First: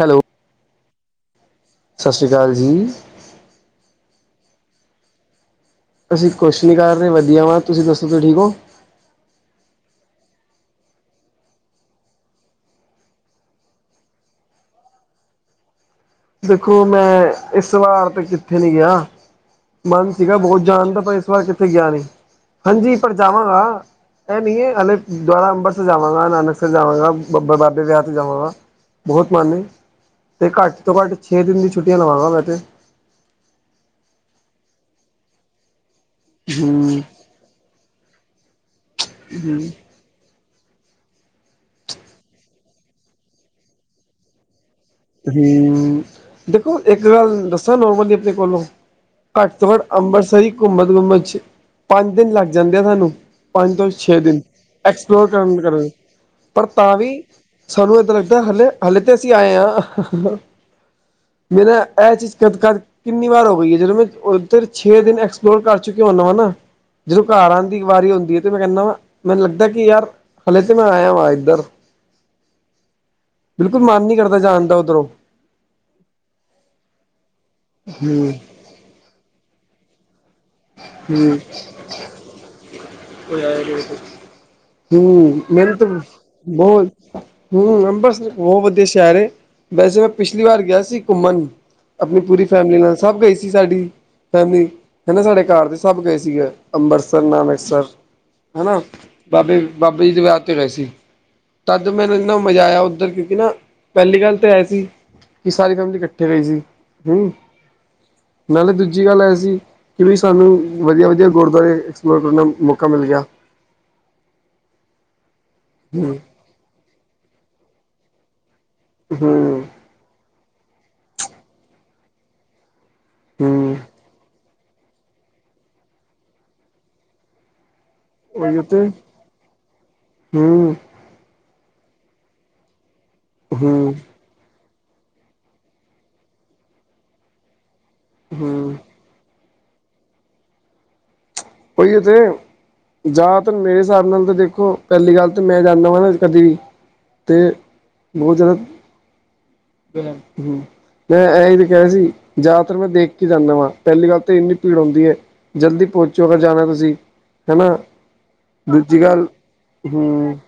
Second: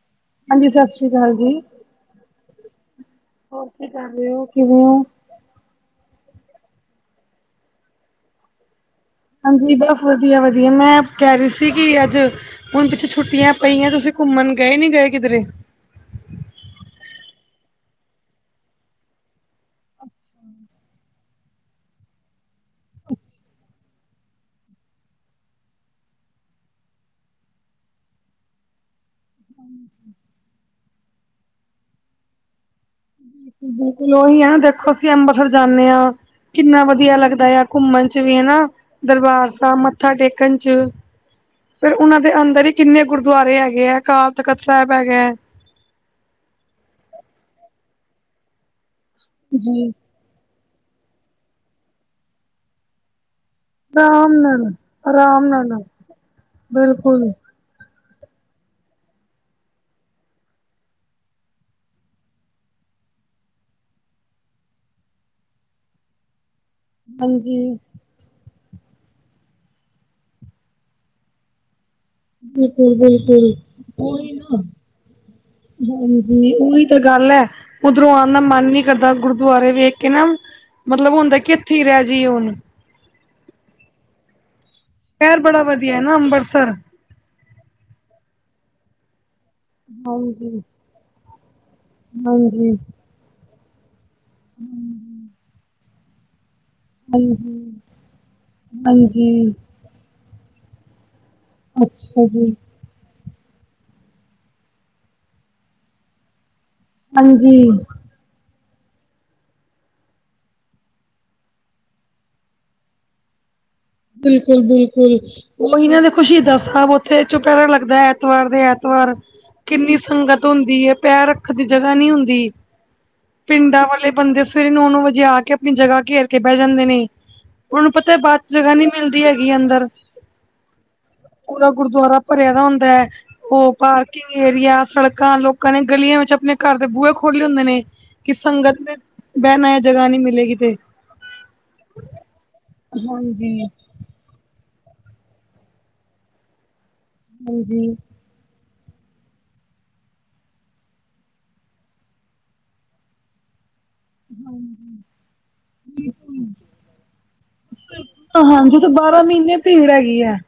Hello. ਹਾਂਜੀ। ਸਤਿ ਸ਼੍ਰੀ ਅਕਾਲ ਜੀ। ਸਤਿ ਸ਼੍ਰੀ ਅਕਾਲ ਜੀ। ਹੋਰ ਕੀ ਕਰ ਰਹੇ ਹੋ। ਕਿਵੇਂ ਹੋ? ਅਸੀਂ ਕੁਛ ਨਹੀਂ ਕਰ ਰਹੇ ਵਧੀਆ ਵਾ। ਤੁਸੀਂ ਦੱਸੋ ਤਾਂ ਠੀਕ ਹੋ? ਹਾਂਜੀ ਬਸ ਵਧੀਆ ਵਧੀਆ। ਮੈਂ ਕਹਿ ਰਹੀ ਸੀ ਕਿ ਅੱਜ ਹੁਣ ਪਿੱਛੇ ਛੁੱਟੀਆਂ ਪਈਆਂ। ਤੁਸੀਂ ਘੁੰਮਣ ਗਏ ਨੀ ਗਏ ਕਿਧਰੇ? ਦੇਖੋ ਮੈਂ ਇਸ ਵਾਰ ਤੇ ਕਿੱਥੇ ਨੀ ਗਿਆ। ਮਨ ਸੀਗਾ ਬਹੁਤ ਜਾਣ ਦਾ। ਪਰ ਇਸ ਵਾਰ ਕਿੱਥੇ ਗਿਆ ਨੀ। ਹਾਂਜੀ ਪਰ ਜਾਵਾਂਗਾ ਇਹ ਨਹੀਂ ਹੈ। ਹਲੇ ਦੁਆਰਾ ਅੰਬਰਸ ਜਾਵਾਂਗਾ, ਨਾਨਕ ਸਰ, ਜਾਵਾਂਗਾ ਬਾਬੇ ਦੇ ਵਿਆਹ ਤੇ ਜਾਵਾਂਗਾ। ਬਹੁਤ ਮਨ ਐ। ਤੇ ਘੱਟ ਤੋਂ ਘੱਟ ਛੇ ਦਿਨ ਦੀ ਛੁੱਟੀਆਂ ਲਵਾਂਗਾ। ਮੈਂ ਤੇ ਬਿਲਕੁਲ-ਬਿਲਕੁਲ ਉਹੀ ਹੈ ਨਾ ਦੇਖੋ ਅਸੀਂ ਅੰਮ੍ਰਿਤਸਰ ਜਾਂਦੇ ਹਾਂ ਕਿੰਨਾ ਹੂੰ ਵਧੀਆ ਲੱਗਦਾ ਆ। ਘੁੰਮਣ ਚ ਵੀ ਹਨਾ ਦਰਬਾਰ ਸਾਹਿਬ ਮੱਥਾ। ਮੱਥਾ ਟੇਕਣ ਚ ਫਿਰ ਉਹਨਾਂ ਦੇ ਅੰਦਰ ਹੀ ਕਿੰਨੇ ਗੁਰਦੁਆਰੇ ਹੈਗੇ ਹੈ ਕਾ। ਤਖ਼ਤ ਸਾਹਿਬ ਹੈੈ ਗਿਆ। ਹਮ ਦੇਖੋ ਇੱਕ ਗੱਲ ਦੱਸਾਂ ਨੋਰਮਲੀ ਆਪਣੇ ਕੋਲੋਂ। ਘੱਟ ਤੋਂ ਘੱਟ ਜੀ ਅੰਮ੍ਰਿਤਸਰ ਹੀ ਘੁੰਮਣ ਘੁੰਮਣ ਚ ਪੰਜ ਦਿਨ ਲੱਗ ਜਾਂਦੇ ਆ ਸਾਨੂੰ। ਪੰਜ ਤੋਂ ਛੇ ਆਰਾਮ ਦਿਨ ਨਾਲ ਐਕਸਪਲੋਰ ਆਰਾਮ ਕਰਨ ਨਾਲ ਕਰਨ ਪਰ ਤਾਂ ਵੀ। ਬਿਲਕੁਲ ਸਾਨੂੰ ਏਦਾ ਲੱਗਦਾ ਹਲੇ ਹਲੇੇ ਤਾਂ ਅਸੀਂ ਆਏ ਹਾਂ। ਮੈ ਨਾ ਇਹ ਚੀਜ਼ ਕਦ-ਕਦ। ਕਿੰਨੀ ਵਾਰ ਹੋ ਗਈ ਹੈ ਜਦੋਂ ਮੈਂ ਉੱਧਰ ਛੇ ਦਿਨ ਐਕਸਪਲੋਰ ਕਰ ਚੁੱਕਿਆ ਹੁੰਦਾ ਵਾਂ ਨਾ। ਜਦੋਂ ਘਰ ਹਾਂਜੀ ਆਉਣ ਦੀ ਵਾਰੀ ਹੁੰਦੀ ਹੈ ਤੇ ਮੈਂ ਕਹਿੰਦਾ ਵਾ ਮੈਨੂੰ ਲੱਗਦਾ ਕਿ ਯਾਰ ਹਲੇ ਤੇ ਮੈਂ ਆਇਆ ਵਾਂ ਇੱਧਰ। ਬਿਲਕੁਲ ਬਿਲਕੁਲ ਮਨ ਨੀ ਉਹੀ ਕਰਦਾ ਨਾ। ਜਾਣ ਦਾ ਉੱਧਰੋਂ ਉਹੀ ਤਾਂ ਗੱਲ ਹੈ ਉਧਰੋਂ ਹੂੰ ਆਉਂਦਾ। ਮਨ ਨੀ ਕਰਦਾ ਗੁਰਦੁਆਰੇ ਵੇਖ ਕੇ ਨਾ ਮਤਲਬ ਹੂੰ ਹੁੰਦਾ ਕਿ ਇੱਥੇ ਈ ਰਹਿ ਜਾਈਏ ਹੁਣ। ਹ ਸ਼ਹਿਰ ਬੜਾ ਮੈਨ ਤਾਂ ਵਧੀਆ ਹੈ ਨਾ ਅੰਬਰਸਰ ਬਹੁਤ [inaudible] ਹਮ ਅੰਬਰਸਰ ਬਹੁਤ ਵਧੀਆ ਸ਼ਹਿਰ ਹੈ ਵੈਸੇ ਮੈਂ ਪਿਛਲੀ ਹਾਂਜੀ ਵਾਰ ਗਿਆ ਸੀ ਘੁੰਮਣ। ਆਪਣੀ ਪੂਰੀ ਹਾਂਜੀ ਫੈਮਿਲੀ ਨਾਲ ਸਭ ਗਈ ਸੀ ਸਾਡੀ ਫੈਮਿਲੀ ਹਨਾ ਸਾਡੇ ਘਰ ਦੇ ਸਭ ਗਏ ਸੀਗੇ। ਅੰਮਬਰਸਰ ਹਾਂਜੀ ਨਾਨਕਸਰ। ਹਨਾ ਹਾਂਜੀ ਬਾਬੇ, ਬਾਬੇ ਜੀ ਦੇ ਵਿਆਹ ਤੇ ਗਏ ਸੀ ਤਦ ਮੈਨੂੰ ਅੱਛਾ ਇੰਨਾ ਜੀ ਮਜ਼ਾ ਆਇਆ ਉੱਧਰ। ਇਨਾ ਪਹਿਲੀ ਗੱਲ ਤੇ ਏ ਸੀ ਸਾਰੀ ਫੈਮਲੀ ਇਕੱਠੇ ਰਹੇ ਸੀ। ਹੂੰ ਹਾਂਜੀ ਨਾਲੇ ਦੂਜੀ ਗੱਲ ਇਹ ਸੀ ਕਿ ਵੀ ਸਾਨੂੰ ਵਧੀਆ-ਵਧੀਆ ਗੁਰਦੁਆਰੇ ਐਕਸਪਲੋਰ ਕਰਨ ਦਾ ਮੌਕਾ ਮਿਲ ਗਿਆ। ਬਿਲਕੁਲ ਬਿਲਕੁਲ ਉਹੀ ਨਾ ਦੇਖੋ ਸ਼ਹੀਦਾਂ ਸਾਹਿਬ ਉਥੇ ਚੋਪਹਿਰਾ ਲੱਗਦਾ ਐਤਵਾਰ ਦੇ ਐਤਵਾਰ। ਵਾਰ ਹੂੰ, ਕਿੰਨੀ ਸੰਗਤ ਹੁੰਦੀ ਏ ਪੈਰ ਰੱਖਣ ਦੀ ਜਗ੍ਹਾ ਨੀ ਹੁੰਦੀ। ਹੂੰ। ਪਿੰਡਾਂ ਵਾਲੇ ਬੰਦੇ। ਫਿਰ ਨੋ ਨੋ ਵਜੇ ਆ ਕੇ ਕੇ ਆਪਣੀ ਜਗ੍ਹਾ ਘੇਰ ਕੇ ਬਹਿ ਜਾਂਦੇ ਨੇ। ਉਹਨਾਂ ਨੂੰ ਪਤਾ ਬਾਅਦ ਚ ਉਹੀ ਜਗ੍ਹਾ ਨੀ ਤੇ ਮਿਲਦੀ ਹੈਗੀ ਅੰਦਰ। ਹੂੰ, ਪੂਰਾ ਗੁਰਦੁਆਰਾ ਭਰਿਆ ਦਾ ਹੁੰਦਾ ਹੈ ਉਹ ਹੂੰ, ਬਾਹਰ। ਕਿਵੇਂ ਏਰੀਆ ਸੜਕਾਂ ਲੋਕਾਂ ਨੇ ਗਲੀਆਂ ਵਿੱਚ ਆਪਣੇ ਘਰ ਦੇ ਬੂਹੇ ਖੋਲੇ ਹੁੰਦੇ ਨੇ। ਕਿਸ ਹੂੰ ਸੰਗਤ ਦੇ ਬਹਿਣ ਜਗਾ ਨਹੀਂ ਮਿਲੇਗੀ ਕਿਤੇ। ਉਹੀਏ ਤੇੇ ਜਾ ਤ ਮੇਰੇ। ਹਿਸਾਬ ਨਾਲ ਤਾਂ ਦੇਖੋ ਪਹਿਲੀ ਗੱਲ ਤਾਂ ਮੈਂ ਜਾਂਦਾ ਵਾਂ ਨਾ ਕਦੀ, ਤੇ ਹਾਂਜੀ, ਬਹੁਤ ਜ਼ਿਆਦਾ। ਹੂੰ ਤੇ ਮੈਂ ਇਹੀ ਤੇ ਕਿਹਾ ਸੀ ਜ਼ਿਆਤਰ ਮੈਂ ਦੇਖ ਕੇ ਜਾਂਦਾ ਵਾਂ। ਪਹਿਲੀ ਗੱਲ ਤੇ ਇੰਨੀ ਭੀੜ ਹੁੰਦੀ ਏ ਜਲਦੀ ਪਹੁੰਚ। ਤੋ ਅਗਰ ਜਾਣਾ ਤੁਸੀਂ ਹੈ ਨਾ ਹਾਂਜੀ ਤੇ ਅੱਜ ਬਾਰਾਂ ਕੱਲ ਮਹੀਨੇ ਭੀੜ ਹੈਗੀ ਹੈ। ਹੂੰ।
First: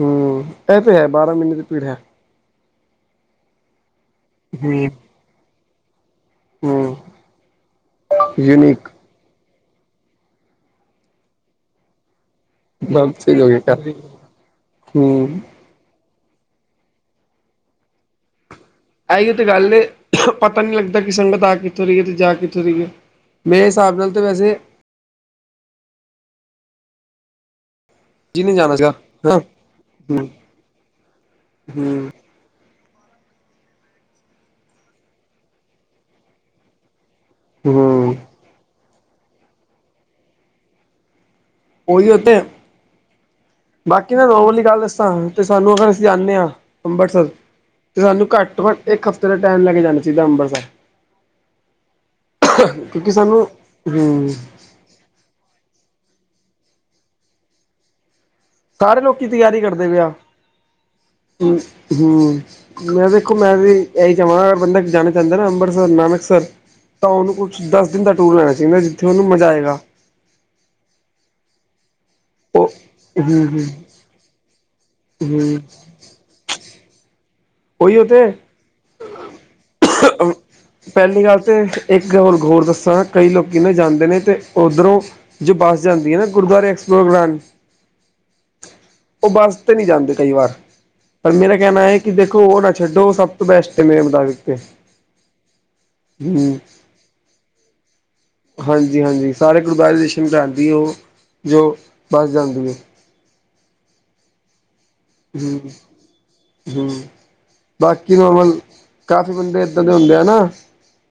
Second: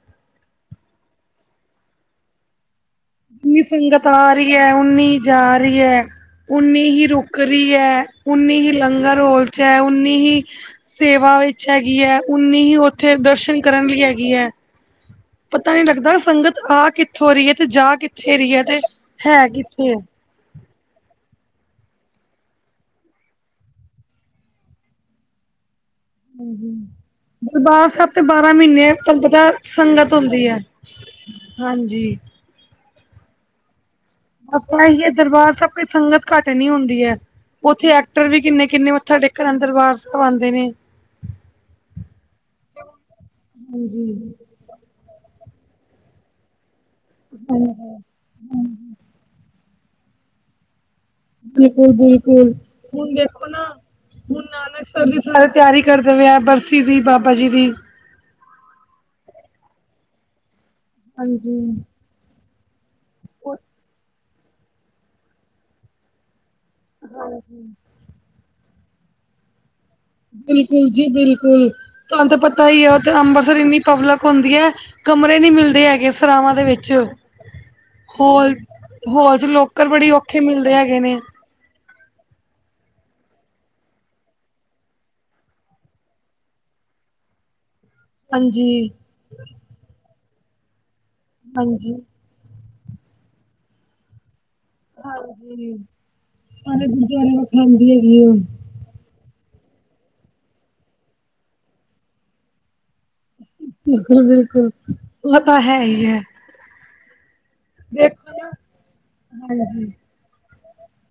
ਹਮ ਇਹ ਤੇ ਹੈ ਬਾਰਾਂ ਮਹੀਨੇ ਦੀ ਭੀੜ ਹੈ। ਜਿੰਨੀ ਸੰਗਤ ਆ ਰਹੀ ਹੈ ਹੂੰ, ਉਨੀ ਜਾ ਰਹੀ ਹੈ। ਉਨੀ ਹੂੰ ਹੀ ਰੁੱਕ ਰਹੀ ਐ ਉਨੀ ਹੀ ਯੂਨੀਕ ਲੰਗਰ ਔਰ। ਚੈ ਉਨੀ ਹੀ ਸੇਵਾ ਵਿੱਚ ਹੈਗੀ ਐ। ਉਨੀ ਹੀ ਉੱਥੇ ਬਸ ਸਹੀ ਹੋ ਦਰਸ਼ਨ ਕਰਨ ਗਈ ਲਈ ਹੈਗੀ ਐ। ਹੂੰ ਪਤਾ ਨਹੀਂ ਲੱਗਦਾ ਸੰਗਤ ਆ ਕਿੱਥੋਂ ਰਹੀ ਹੈ ਤੇ ਜਾ ਕਿੱਥੇ ਰਹੀ ਹੈ। ਆਹੀ ਤੇ ਹੈ ਗੱਲ ਏ। ਕਿੱਥੇ ਹੈ। ਪਤਾ ਨਹੀਂ ਲੱਗਦਾ ਕਿ ਸੰਗਤ ਆ ਕਿੱਥੋਂ ਰਹੀ ਹੈ ਅਤੇ ਜਾ ਕਿੱਥੋਂ ਰਹੀਏ ਮੇਰੇ ਹਿਸਾਬ ਨਾਲ ਤਾਂ ਵੈਸੇ। ਦਰਬਾਰ ਸਾਹਿਬ ਤਾਂ ਜੀ ਬਾਰਾਂ ਨੇ ਜਾਣਾ ਸੀਗਾ ਮਹੀਨੇ ਤੁਹਨੂੰ ਹਨਾ। ਪਤਾ ਸੰਗਤ ਹੂੰ ਹੁੰਦੀ ਐ। ਹਾਂਜੀ ਹੂੰ ਬਈ ਐ ਦਰਬਾਰ ਸਭ ਕੋਈ ਸੰਗਤ ਘੱਟ ਨੀ ਹੁੰਦੀ ਐ ਉੱਥੇ ਹੂੰ ਐਕਟਰ ਵੀ ਕਿੰਨੇ-ਕਿੰਨੇ। ਸਾਡੇ ਘਰਾਂ ਵਿੱਚ ਦਰਬਾਰ ਸਾਹਿਬ ਆਉਂਦੇ ਨੇ। ਉਹੀ ਓਤੇ, ਹਾਂਜੀ ਬਾਕੀ ਨਾ ਰੋ ਵਾਲੀ ਗੱਲ ਦੱਸਾਂ ਤੇ ਸਾਨੂੰ ਅਗਰ ਅਸੀਂ ਜਾਂਨੇ ਆ। ਅੰਬਰਸਰ ਹਾਂਜੀ। ਸਾਨੂੰ ਘੱਟ ਤੋਂ ਘੱਟ ਇੱਕ ਹਫਤੇ ਟਾਈਮ ਲੈ ਕੇ ਜਾਣਾ ਚਾਹੀਦਾ ਅੰਬਰਸਰ ਬਿਲਕੁਲ-ਬਿਲਕੁਲ, ਕਿਉਂਕਿ ਹੁਣ ਸਾਨੂੰ ਦੇਖੋ ਨਾ ਹੂੰ ਹੁਣ ਨਾਨਕ ਸਰ ਜੀ ਸਾਰੇ ਤਿਆਰੀ ਕਰਦੇ ਪਏ ਆ ਬਰਸੀ ਦੀ ਬਾਬਾ ਜੀ ਦੀ। ਕਰ ਲੋਕੀ ਤਿਆਰੀ ਕਰਦੇ ਪਏ ਆ ਹਾਂਜੀ ਮੈਂ ਵੇਖੋ ਮੈਂ ਵੀ ਇਹੀ ਚਾਵਾਂਗਾ ਬੰਦਾ ਜਾਣਾ ਚਾਹੁੰਦਾ ਨਾ ਅੰਮ੍ਰਿਤਸਰ ਨਾਨਕ ਸਰ ਤਾਂ ਉਹਨੂੰ ਕੁਛ ਦਸ ਦਿਨ ਦਾ ਟੂਰ ਲੈਣਾ ਚਾਈਦਾ ਜਿੱਥੇ ਉਹਨੂੰ ਮਜ਼ਾ ਆਏਗਾ। ਬਿਲਕੁਲ ਜੀ ਬਿਲਕੁਲ ਤੁਹਾਨੂੰ ਤਾਂ ਉਹ ਪਤਾ ਈ ਹੈ ਉਥੇ ਹੂੰ ਅੰਮਬਰਸਰ ਹੂੰ ਇੰਨੀ ਪਬਲਿਕ ਹੁੰਦੀ ਹੈ। ਕਮਰੇ ਨੀ ਹੂੰ ਮਿਲਦੇ ਹੈਗੇ ਸਰਾਵਾਂ ਦੇ ਵਿੱਚ ਉਹੀ ਉਹ ਤੇ ਹੋਲ ਹੋਲਸ ਲੋਕਰ ਬੜੇ ਔਖੇ ਮਿਲਦੇ ਹੈਗੇ ਨੇ ਪਹਿਲੀ ਗੱਲ ਤੇ ਇੱਕ ਹੋਰ ਹੋਰ ਦੱਸਾਂ ਕਈ ਲੋਕੀ ਨਾ ਜਾਂਦੇ ਨੇ ਤੇ ਉੱਧਰੋਂ ਜੋ ਬਸ ਜਾਂਦੀ ਗੁਰਦੁਆਰੇ ਐਕਸਗਰਾਂਡ ਹਾਂਜੀ। ਉਹ ਬੱਸ ਤੇ ਨਹੀਂ ਜਾਂਦੇ ਕਈ ਵਾਰ ਪਰ ਮੇਰਾ ਕਹਿਣਾ ਹਾਂਜੀ ਇਹ ਕਿ। ਉਹ ਨਾ ਛੱਡੋ ਸਭ ਤੋਂ ਬੈਸਟ ਕਿੰਨੇ [unintelligible] ਦਿੱਤੇ ਹਾਂਜੀ [unintelligible] ਹਾਂਜੀ-ਹਾਂਜੀ ਸਾਰੇ ਗੁਰਦੁਆਰੇ ਦਸ਼ਨ ਕਰਦੀ ਏ ਉਹ ਜੋ ਬੱਸ ਜਾਂਦੀ ਏ। ਬਿਲਕੁਲ-ਬਿਲਕੁਲ। ਹੂ ਹੂ ਬਾਕੀ ਦੇਖੋ ਨੋਮਲ ਨਾ ਕਾਫੀ ਬੰਦੇ ਏਦਾਂ ਹਾਂਜੀ ਦੇ ਹੁੰਦੇ ਆ ਨਾ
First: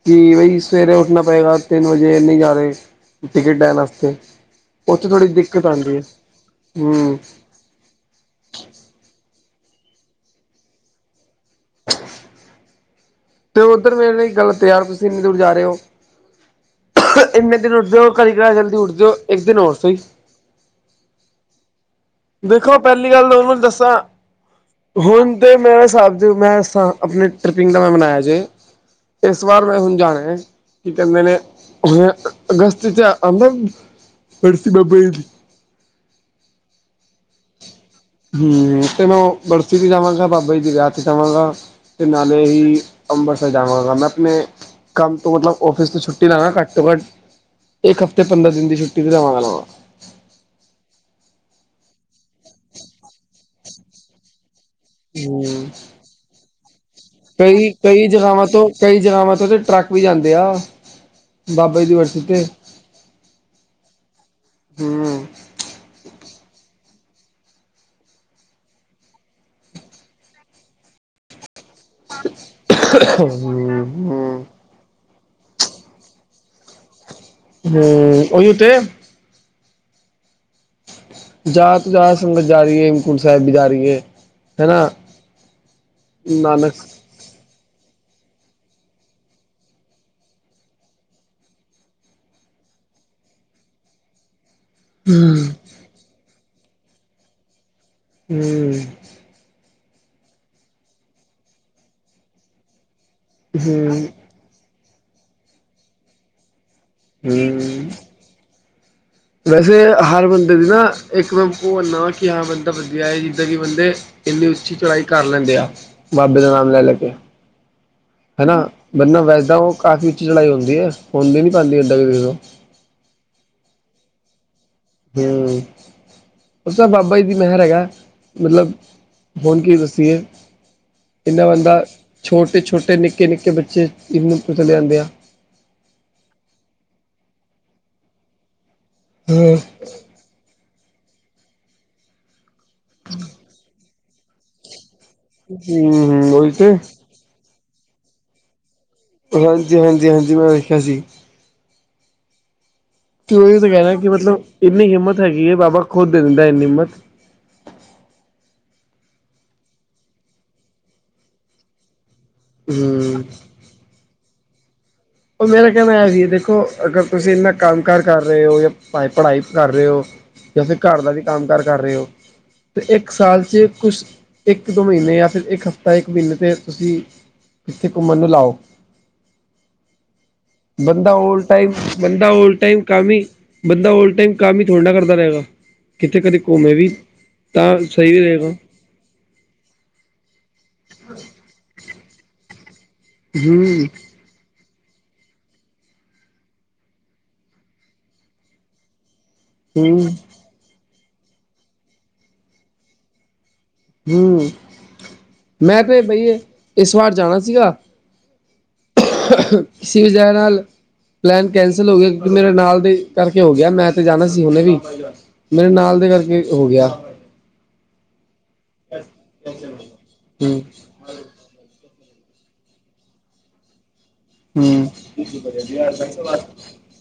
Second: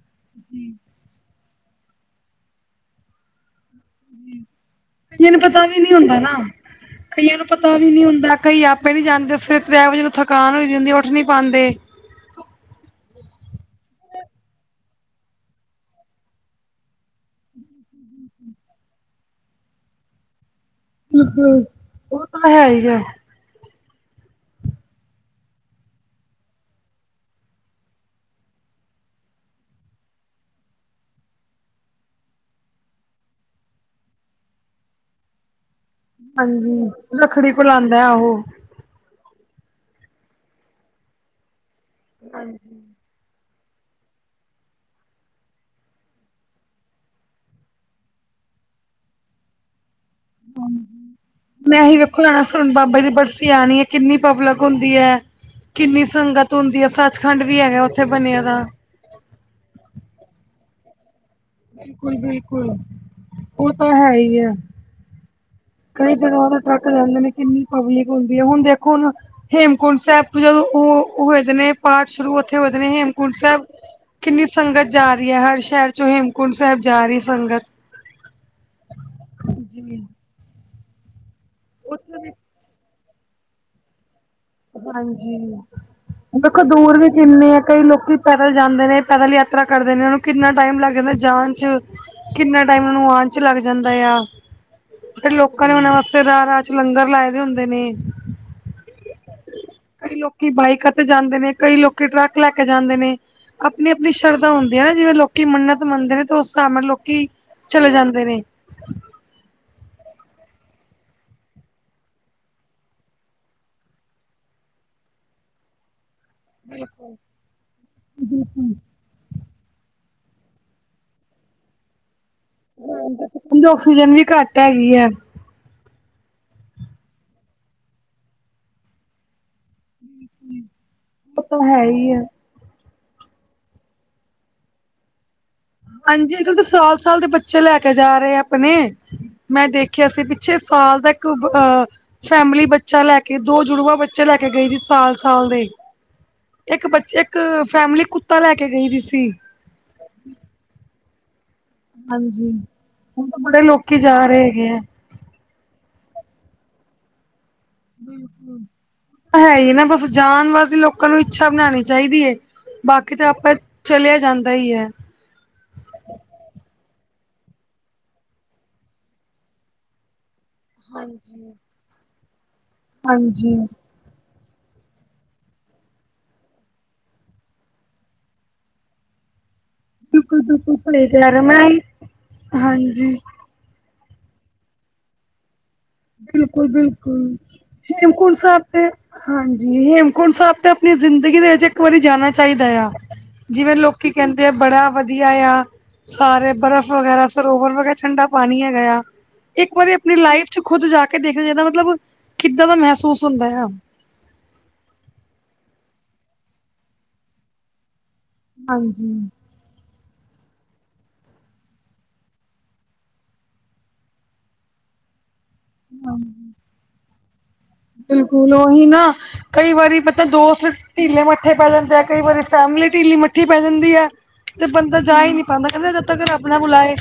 ਕਿ ਬਈ ਸਵੇਰੇ ਉੱਠਣਾ ਪਏਗਾ ਤਿੰਨ ਵਜੇ ਨਹੀਂ ਜਾ ਰਹੇ ਟਿਕਟ ਹੈ। ਉਥੇ ਥੋੜੀ ਕਈਆਂ ਨੂੰ ਦਿੱਕਤ ਪਤਾ ਵੀ ਨਹੀਂ ਆਉਂਦੀ ਹੁੰਦਾ ਨਾ ਹੂ ਕਈਆਂ ਨੂੰ ਪਤਾ ਵੀ ਨਹੀਂ ਹੁੰਦਾ ਕਈ ਆਪੇ ਨਹੀਂ ਜਾਂਦੇ ਫਿਰ ਡਰਾਈਵਿੰਗ ਨੂੰ ਥਕਾਨ ਹੋਈ ਜਾਂਦੀ ਉੱਠ ਨਹੀਂ ਪਾਂਦੇ [inaudible] 'ਤੇ ਉੱਧਰ ਮੇਰੇ ਲਈ ਗੱਲ ਤਿਆਰ ਤੁਸੀਂ ਇੰਨੀ ਦੂਰ ਜਾ ਰੇ ਓ। ਇੰਨੇ ਦਿਨ ਉਠਦੇ ਹੋ ਕਈ ਗਰਾਰ ਉਠਦੇ ਹੋ ਇੱਕ ਦਿਨ ਹੋਰ ਸਹੀ [unintelligible] ਤਾਂ ਹੈ ਦੇਖੋ ਹੀ ਆ ਪਹਿਲੀ ਗੱਲ ਉਹਨਾਂ ਦੱਸਾਂ ਹੁਣ ਤੇ ਮੇਰੇ ਹਿਸਾਬ ਦੇ ਇਸ ਸਾਲ ਆਪਣੇ ਟ੍ਰਿਪਿੰਗ ਦਾ ਮੈਂ ਮਨਾਇਆ ਜੇ ਇਸ ਵਾਰ ਮੈਂ ਸਮਝਾਇਆ। ਕੀ ਕਹਿੰਦੇ ਨੇ ਹੈ ਅਗਸਤ ਆਂਦਾ ਪਿੰਡ ਚ ਬਾਬਾ ਜੀ ਹਾਂਜੀ ਲੱਕੜੀ ਖੁਲਾਂਦਾ ਆਹੋ। ਹਮ ਤੇ ਉਹ ਬਰਸੀ ਤੇ ਜਾਵਾਂਗਾ ਬਾਬਾ ਜੀ ਦੇ ਵਿਆਹ 'ਚ ਜਾਵਾਂਗਾ ਤੇ ਨਾਲੇ ਹੀ ਅੰਬਰਸਰ ਜਾਵਾਂਗਾ ਮੈਂ ਆਪਣੇ ਕੰਮ ਤੋਂ ਮਤਲਬ ਆਫਿਸ ਤੇ ਛੁੱਟੀ ਨਾ ਘੱਟ ਤੋਂ ਘੱਟ ਇੱਕ ਹਫਤੇ ਪੰਦਰਾਂ ਦਿਨ ਦੀ ਛੁੱਟੀ ਵੀ ਲਵਾਂਗਾ ਨਾਲ ਮੈਂ ਹੀ ਵੇਖੋ ਜਾਣਾ ਸੁਣ ਬਾਬਾ ਜੀ ਦੀ ਬਰਸੀ ਆਣੀ ਏ। ਕਿੰਨੀ ਪਬਲਿਕ ਹੁੰਦੀ ਹੈ ਹਮ ਕਿੰਨੀ ਸੰਗਤ ਹੁੰਦੀ ਹੈ ਸੱਚਖੰਡ ਵੀ ਕਈ ਹੈਗਾ ਉੱਥੇ ਕਈ ਬਣਿਆ ਜਗ੍ਹਾਵਾਂ ਦਾ। ਤੋਂ ਕਈ ਜਗਹਾ ਤੋਂ ਟਰੱਕ ਵੀ ਜਾਂਦੇ ਆ ਬਾਬਾ ਜੀ ਦੀ ਬਰਸੀ ਤੇ ਬਿਲਕੁਲ-ਬਿਲਕੁਲ ਉਹ ਤਾਂ ਹੈ ਹੀ ਹੈ। ਹੂ,,, ਕਈ ਜਗ੍ਹਾ ਟਰੱਕ ਰਹਿੰਦੇ ਕਿੰਨੀ ਪਬਲਿਕ ਹੁੰਦੀ ਹੁਣ ਦੇਖੋ ਨਾ ਹੇਮਕੁੰਟ ਸਾਹਿਬ ਜਦੋਂ ਉਹ ਹੋਇ ਦੇ ਨੇ ਪਾਠ ਸ਼ੁਰੂ ਉੱਥੇ ਹੋਏ ਨੇ ਹਮ ਹੇਮਕੁੰਟ ਸਾਹਿਬ ਹਮ ਹਮ ਕਿੰਨੀ ਸੰਗਤ ਜਾ ਰਹੀ ਹੈ ਹਰ ਸ਼ਹਿਰ ਚੋ ਹੇਮਕੁੰਟ ਸਾਹਿਬ ਜਾ ਰਹੀ ਸੰਗਤ। ਉਹਈ ਤੇ ਜੀ। ਜਾ ਤਾਂ ਜਾ ਉੱਥੇ ਵੀ ਸੰਗਤ ਜਾ ਰਹੀ ਏ ਹੇਮਕੁੰਟ ਸਾਹਿਬ ਵੀ ਜਾ ਰਹੀ ਏ। ਹਾਂਜੀ ਦੇਖੋ ਨਾਨਕ ਦੂਰ ਇੰਨੇ ਆ ਕਈ ਲੋਕੀ ਪੈਦਲ ਜਾਂਦੇ ਨੇ ਪੈਦਲ ਯਾਤਰਾ ਕਰਦੇ ਨੇ ਉਹਨੂੰ ਕਿੰਨਾ ਟਾਈਮ ਲੱਗ ਜਾਂਦਾ ਜਾਣ ਚ। ਕਿੰਨਾ ਟਾਈਮ ਨੂੰ ਆਣ ਚ ਲੱਗ ਜਾਂਦਾ ਆ ਫਿਰ ਹਮ ਲੋਕਾਂ ਨੇ ਉਹਨਾਂ ਵਾਸਤੇ ਰਾ-ਰਾ 'ਚ ਲੰਗਰ ਲਾਏ ਦੇ ਹੁੰਦੇ ਨੇ। ਹੂ,,, ਕਈ ਲੋਕੀ ਬਾਈਕਾਂ ਤੇ ਜਾਂਦੇ ਨੇ ਕਈ ਲੋਕੀ ਟਰੱਕ ਲੈ ਕੇ ਜਾਂਦੇ ਨੇ ਹਮ ਆਪਣੀ-ਆਪਣੀ ਸ਼ਰਧਾਂ ਹੁੰਦੀ ਆਂ ਨਾ ਜਿਵੇਂ ਲੋਕੀ ਮੰਨਤ ਮੰਨਦੇ ਨੇ, ਤੇ ਉਸ ਹਿਸਾਬ ਨਾਲ ਲੋਕੀ ਚਲੇ ਹਮ ਜਾਂਦੇ ਨੇ। ਵੈਸੇ, ਹਰ ਬੰਦੇ ਦੀ ਨਾ ਇੱਕ ਨਾ ਕਿਹਾ ਬੰਦਾ ਕਿ ਬੰਦੇ ਇੰਨੀ ਉੱਚੀ ਚੜਾਈ ਕਰ ਲੈਂਦੇ ਆ, ਬਾਬੇ ਦਾ ਨਾਮ ਲੈਣ ਲੱਗੇ ਹਨਾ। ਬੰਨਾ, ਵੈਸੇ ਉਹ ਕਾਫ਼ੀ ਉੱਚੀ ਚੜਾਈ ਹੁੰਦੀ ਹੈ ਹੁੰਣ ਵੀ ਨੀ ਪਾਉਂਦੀ ਵੀ ਦੇਖੋ। ਸਮਝੋ, ਆਕਸੀਜਨ ਵੀ ਘੱਟ ਹੈਗੀ। ਹੂੰ। ਉਸ ਤਾ ਬਾਬਾ ਜੀ ਦੀ ਮਹਿਰ ਹੈਗਾ, ਮਤਲਬ ਹੁਣ ਕੀ ਦੱਸੀਏ? ਉਹ ਇਹਨਾ ਤਾਂ ਬੰਦਾ ਹੈ ਹੀ ਹੈ ਛੋਟੇ-ਛੋਟੇ, ਨਿੱਕੇ-ਨਿੱਕੇ ਬੱਚੇ ਇਹਨੂੰ ਪੁਛ ਲਿਆਂਂਦੇ ਆ। ਹਾਂਜੀ ਅੰਕਲ, ਸਾਲ ਸਾਲ ਦੇ ਬੱਚੇ ਲੈ ਕੇ ਜਾ ਰਹੇ ਆ ਆਪਣੇ ਹਮ ਮੈਂ ਕਿ ਅਸੀਂ ਪਿੱਛੇ ਸਾਲ ਦਾ ਇੱਕ ਫੈਮਿਲੀ ਬੱਚਾ ਲੈ ਕੇ, ਦੋ ਜੁੜੂਗਾ ਬੱਚੇ ਲੈ ਕੇ ਗਏ। ਸਾਲ-ਸਾਲ ਦੇ, ਹੂੰ ਉਹੀ ਤੇ ਇੱਕ ਬੱਚੇ, ਇੱਕ ਫੈਮਲੀ ਕੁੱਤਾ ਲੈ ਕੇ ਗਈ ਵੀ ਸੀ। ਹਾਂਜੀ, ਹਾਂਜੀ। ਹਾਂਜੀ ਮੈਂ ਵੇਖਿਆ ਸੀ। ਹਾਂਜੀ। ਹੁਣ ਤੇ ਉਹੀ ਬੜੇ ਤਾਂ ਕਹਿਣਾ ਲੋਕੀ ਕਿ ਜਾ ਮਤਲਬ ਰਹੇ ਹੈਗੇ ਹੈ ਇੰਨੀ ਹਿੰਮਤ ਹੈਗੀ ਹੈ, ਬਾਬਾ ਖੁਦ ਦੇ ਦਿੰਦਾ ਇੰਨੀ ਹਿੰਮਤ। ਹੈ ਹੀ ਨਾ ਬਸ, ਜਾਣ ਵਾਸਤੇ ਲੋਕਾਂ ਨੂੰ ਇੱਛਾ ਬਣਾਉਣੀ ਚਾਹੀਦੀ ਹੈ। ਬਾਕੀ ਹੂੰ ਤਾਂ ਆਪਾਂ, ਚਲਿਆ ਜਾਂਦਾ ਹੀ ਹੈ। ਉਹ ਮੇਰਾ ਕਹਿਣਾ ਇਹ ਸੀ ਦੇਖੋ, ਅਗਰ ਤੁਸੀਂ ਇੰਨਾ ਕੰਮ ਕਾਰ ਕਰ ਰਹੇ ਹੋ ਜਾਂ ਪੜ੍ਹਾਈ ਕਰ ਰਹੇ ਹੋ ਵੈਸੇ, ਘਰ ਦਾ ਵੀ ਕੰਮ ਹਾਂਜੀ ਕਾਰ ਕਰ ਰਹੇ ਹੋ ਤੇ ਇੱਕ ਸਾਲ ਹਾਂਜੀ ਚ ਕੁਛ ਇੱਕ ਦੋ ਮਹੀਨੇ ਜਾਂ ਫੇਰ ਇੱਕ ਹਫਤਾ, ਇੱਕ ਮਹੀਨੇ ਤੇ ਤੁਸੀਂ ਕਿੱਥੇ ਘੁੰਮਣ ਨੂੰ ਲਾਓ। ਬਿਲਕੁਲ ਬਿਲਕੁਲ ਸਹੀ ਬੰਦਾ ਕਹਿ ਓਲ ਰਹੇ ਮੈਂ ਟਾਈਮ, ਬੰਦਾ ਓਲ ਟਾਈਮ ਕੰਮ ਹਾਂਜੀ ਹੀ, ਬੰਦਾ ਓਲ ਟਾਈਮ ਕੰਮ ਹੀ ਥੋੜਾ ਨਾ ਕਰਦਾ ਰਹੇਗਾ। ਕਿਥੇ, ਕਿਥੇ ਬਿਲਕੁਲ ਘੁੰਮੇ ਵੀ, ਬਿਲਕੁਲ ਤਾਂ ਸਹੀ ਵੀ ਹੇਮਕੁੰਟ ਰਹੇਗਾ। ਸਾਹਿਬ ਤੇ ਹਾਂਜੀ ਹੇਮਕੁੰਟ ਸਾਹਿਬ ਤੇ, ਆਪਣੀ ਜ਼ਿੰਦਗੀ ਦੇ ਵਿੱਚ ਇੱਕ ਵਾਰੀ ਜਾਣਾ ਚਾਹੀਦਾ ਆ। ਜਿਵੇਂ ਹੂੰ, ਲੋਕੀ ਕਹਿੰਦੇ ਆ, ਬੜਾ ਵਧੀਆ ਆ। ਸਾਰੇ ਬਰਫ਼ ਵਗੈਰਾ, ਸਰੋਵਰ ਮੈ ਕਿਆ ਠੰਡਾ ਪਾਣੀ ਹੈਗਾ ਆ। ਇੱਕ ਵਾਰੀ ਹੂੰ, ਆਪਣੀ ਲਾਈਫ ਚ ਖੁੱਦ ਜਾ ਕੇ ਦੇਖਣਾ ਚਾਹੀਦਾ ਮਤਲਬ, ਕਿੱਦਾਂ ਦਾ ਮਹਿਸੂਸ ਹੁੰਦਾ ਆ? ਹਮ, ਮੈਂ ਤੇ ਬਈ ਇਸ ਵਾਰ ਜਾਣਾ ਸੀਗਾ। ਹਾਂਜੀ। ਸਿੱਖ ਜਾਏ ਨਾਲ [unintelligible] ਪਲੈਨ ਕੈਂਸਲ ਹੋ ਗਿਆ ਕਿਉਂਕਿ ਮੇਰੇ ਨਾਲ ਦੇ ਕਰਕੇ ਹੋ ਗਿਆ, ਮੈਂ ਤੇ ਜਾਣਾ ਸੀ ਹੁਨੇ ਵੀ। ਮੇਰੇ ਨਾਲ ਦੇ ਕਰਕੇ, ਹੋ ਗਿਆ। ਬਿਲਕੁਲ, ਉਹੀ ਨਾ ਕਈ ਵਾਰੀ ਪਤਾ ਹੂੰ, ਦੋਸਤ ਢੀਲੇ ਮੱਠੇ ਪੈ ਜਾਂਦੇ ਆ, ਕਈ ਵਾਰੀ ਫੈਮਲੀ ਢੀਲੀ ਮੱਠੀ ਪੈ ਜਾਂਦੀ ਹੈ। ਤੇ ਹੂੰ। ਬੰਦਾ ਜਾ ਹੀ ਨਹੀਂ ਪਾਉਂਦਾ ਕਹਿੰਦਾ, ਜਦੋ ਤਕ ਰਬ ਨਾ ਬੁਲਾਏ।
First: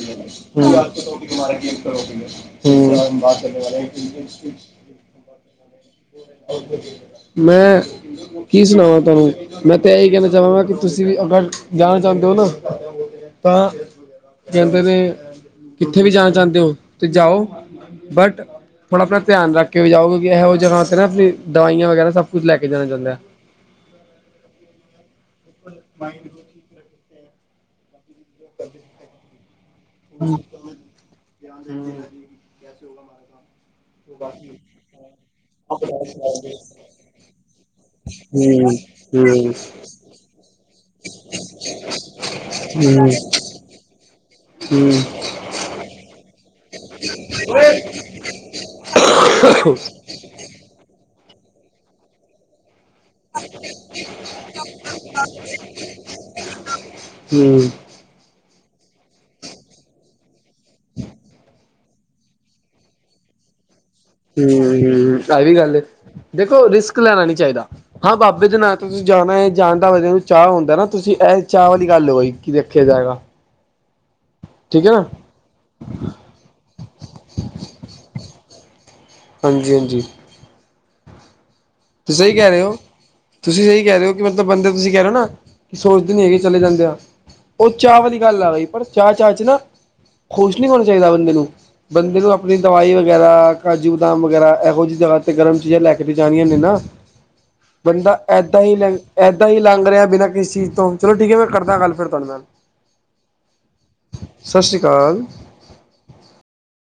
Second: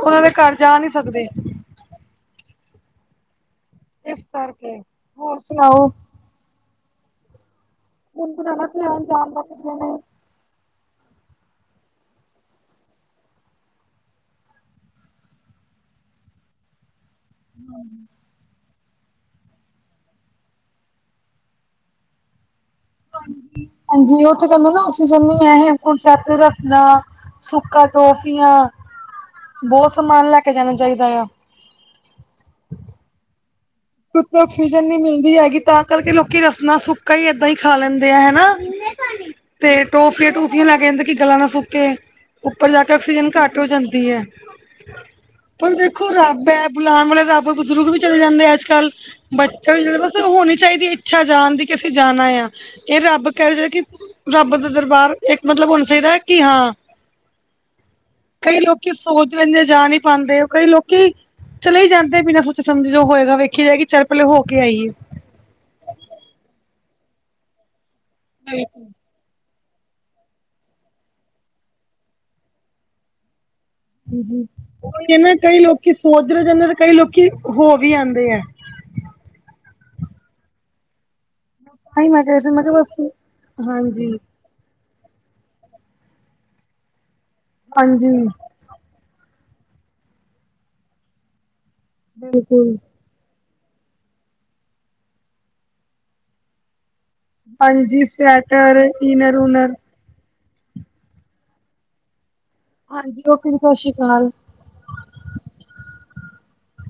ਉਹਨਾਂ ਦੇ ਘਰ ਜਾ ਨਹੀਂ ਸਕਦੇ। [unintelligible] [unintelligible] ਇਸ ਕਰਕੇ, ਹੋਰ ਸੁਣਾਓ? ਮੈਂ ਹੁਣ ਕੀ ਬਣਾਣਾ ਸੁਣਾਵਾਂ ਪਲਾਨ ਜਾਣ ਤੁਹਾਨੂੰ, ਦਾ ਕਿਤੇ ਮੈਂ ਨੇ ਤੇ ਇਹੀ ਕਹਿਣਾ ਚਾਹਵਾਂਗਾ ਕਿ ਤੁਸੀਂ ਵੀ ਅਗਰ ਜਾਣਾ ਚਾਹੁੰਦੇ ਹੋ ਨਾ? ਤਾਂ ਕਹਿੰਦੇ ਨੇ, ਕਿੱਥੇ ਵੀ ਜਾਣਾ ਚਾਹੁੰਦੇ ਹੋ ਤੇ ਜਾਓ। ਬਟ ਥੋੜ੍ਹਾ ਆਪਣਾ ਧਿਆਨ ਰੱਖ ਕੇ ਜਾਓ, ਕਿਉਂਕਿ ਇਹੋ ਜਗਾ 'ਤੇ ਨਾ ਆਪਣੀ ਦਵਾਈਆਂ, ਵਗੈਰਾ ਸਭ ਕੁਛ ਲੈ ਕੇ ਜਾਣਾ ਚਾਹੀਦਾ। ਹਾਂਜੀ, ਉਥੇ ਤੁਹਾਨੂੰ ਨਾ ਆਕਸੀਜਨ ਨਹੀਂ ਹੈ, ਹੇਮਕੁੰਡ ਸਾਹਿਬ ਰਸਤੇ ਨਾ। ਸੁੱਕਾ, ਟੋਫੀਆਂ ਬਹੁਤ ਸਮਾਨ ਲੈ ਕੇ ਜਾਣਾ ਚਾਹੀਦਾ ਆ। ਧ ਕੈਸੇ ਕਿਉਂਕਿ ਹੋਗਾ ਆਕਸੀਜਨ ਨਹੀਂ ਮਿਲਦੀ ਮਾਰਾ ਹੈਗੀ ਤਾਂ ਕਰਕੇ ਲੋਕੀ ਕੰਮ ਰਸਨਾ ਸੁੱਕਾ ਹੀ ਏਦਾਂ ਹੀ [unintelligible] ਖਾ ਲੈਂਦੇ ਆ ਹਨਾ ਹਮ। ਹਮ। ਤੇ ਟੋਫੀਆਂ, ਟੁਫੀਆਂ ਲੈ ਕੇ ਕਹਿੰਦੇ ਕਿ ਗਲਾ ਨਾ ਸੁਕੇੇ, ਉੱਪਰ ਜਾ ਕੇ ਹੂੰ ਆਕਸੀਜਨ ਘੱਟ ਹੋ ਜਾਂਦੀ ਹੈ। ਪਰ ਦੇਖੋ, ਰੱਬ ਹੈ ਬੁਲਾਉਣ ਵਾਲੇ ਰੱਬ ਬਜ਼ੁਰਗ ਵੀ ਚਲੇ ਜਾਂਦੇ ਅੱਜ ਕੱਲ੍ਹ, ਬੱਚਾ ਵੀ ਬਸ, ਹੋਣੀ ਚਾਹੀਦੀ ਹੈ ਇੱਛਾ ਜਾਣ ਦੀ ਕਿ ਅਸੀਂ ਜਾਣਾ ਆ। ਇਹ, ਰੱਬ ਕਹਿ ਰਹੇ ਕਿ ਰੱਬ ਦਾ ਦਰਬਾਰ ਇੱਕ ਮਤਲਬ ਹੋਣਾ ਚਾਹੀਦਾ ਹੈ, ਕਿ ਹਾਂ। ਹੂੰ ਕਈ ਲੋਕੀ ਸੋਚ ਲੈਂਦੇ ਜਾ ਨਹੀਂ ਪਾਂਦੇ, ਕਈ ਲੋਕੀ ਚਲੇ ਹੀ ਜਾਂਦੇ ਬਿਨਾਂ ਸੋਚੇ, ਸਮਝੇ ਜੋ ਹੋਇਗਾ ਵੇਖੀ ਜਾਏਗੀ। ਚੱਲ ਪਹਿਲੇ ਹੋ ਹੂੰ, ਕੇ ਆਈਏ ਹੂੰ, ਆ ਵੀ ਗੱਲ ਏ, ਦੇਖੋ ਰਿਸਕ ਲੈਣਾ ਨੀ ਚਾਹੀਦਾ, ਹਾਂ ਬਾਬੇ ਦੇ ਨਾਂ ਤੁਸੀਂ ਜਾਣਾ ਏ, ਜਾਣਦਾ ਬੰਦੇ ਨੂੰ ਚਾਅ ਹੁੰਦਾ ਨਾ, ਤੁਸੀਂ ਐ ਚਾਅ ਵਾਲੀ ਗੱਲ ਹੋਈ, ਕੀ ਦੇਖਿਆ ਜਾਇਗਾ। ਓਹੀ ਏ ਨਾ, ਕਈ ਲੋਕੀ ਸੋਚਦੇ ਰਹੇ ਜਾਂਦੇ, ਤੇ ਕਈ ਲੋਕੀ ਹੋਵੀ ਆੰਦੇ ਆ। ਹਾਂਜੀ-ਹਾਂਜੀ। ਤਾਂਹੀ ਮੈਂ ਸਹੀ ਕਿਹਾ ਸੀ ਕਹਿ ਰਹੇ ਮੈਂ ਕਿਹਾ ਹੋ, ਬਸ ਤੁਸੀਂ ਸਹੀ ਕਹਿ ਰਹੇ ਹਾਂਜੀ ਹੋ ਕਿ ਮ ਤਾਂ ਬੰਦੇ ਤੁਸੀਂ ਕਹਿ ਰਹੇ ਹੋ ਨਾ, ਕਿ ਸੋਚਦੇ ਨੀ ਹੈਗੇ ਚਲੇ ਜਾਂਦੇ ਆ, ਉਹ ਚਾਹ ਹਾਂਜੀ ਵਾਲੀ ਗੱਲ ਆ ਗਈ, ਪਰ ਚਾਅ-ਚਾਅ'ਚ ਨਾ ਖੁਸ਼ ਨਹੀਂ ਹੋਣਾ ਚਾਹੀਦਾ ਬੰਦੇ ਨੂੰ, ਬੰਦੇ ਨੂੰ ਆਪਣੀ ਬਿਲਕੁਲ ਦਵਾਈ ਵ ਵਗੈਰਾ, ਕਾਜੂ, ਬਦਾਮ ਵਗੈਰਾ ਇਹੋ ਜਿਹੀ ਜਗ੍ਹਾ ਤੇ ਗਰਮ ਚੀਜ਼ਾਂ ਲੈਕੇ ਤੇ ਜਾਣੀਆਂ ਨੇ ਨਾ। ਹਾਂਜੀ ਬੰਦਾ ਏਦਾਂ ਹੀ ਸਵੈਟਰ ਲ, ਇਨਰ ਏਦਾਂ ਹੀ ਉਨਰ ਲੰਘ ਰਿਹਾ ਬਿਨਾਂ ਕਿਸ ਚੀਜ਼ ਤੋਂ। ਚਲੋ ਠੀਕ ਏ, 'ਮੈਂ' ਕਰਦਾ ਗੱਲ ਫੇਰ ਤੁਹਾਡੇ ਨਾਲ। ਹਾਂਜੀ, ਓਕੇ ਜੀ। ਸਤਿ ਸ਼੍ਰੀ ਅਕਾਲ। ਸਤਿ ਸ਼੍ਰੀ ਅਕਾਲ।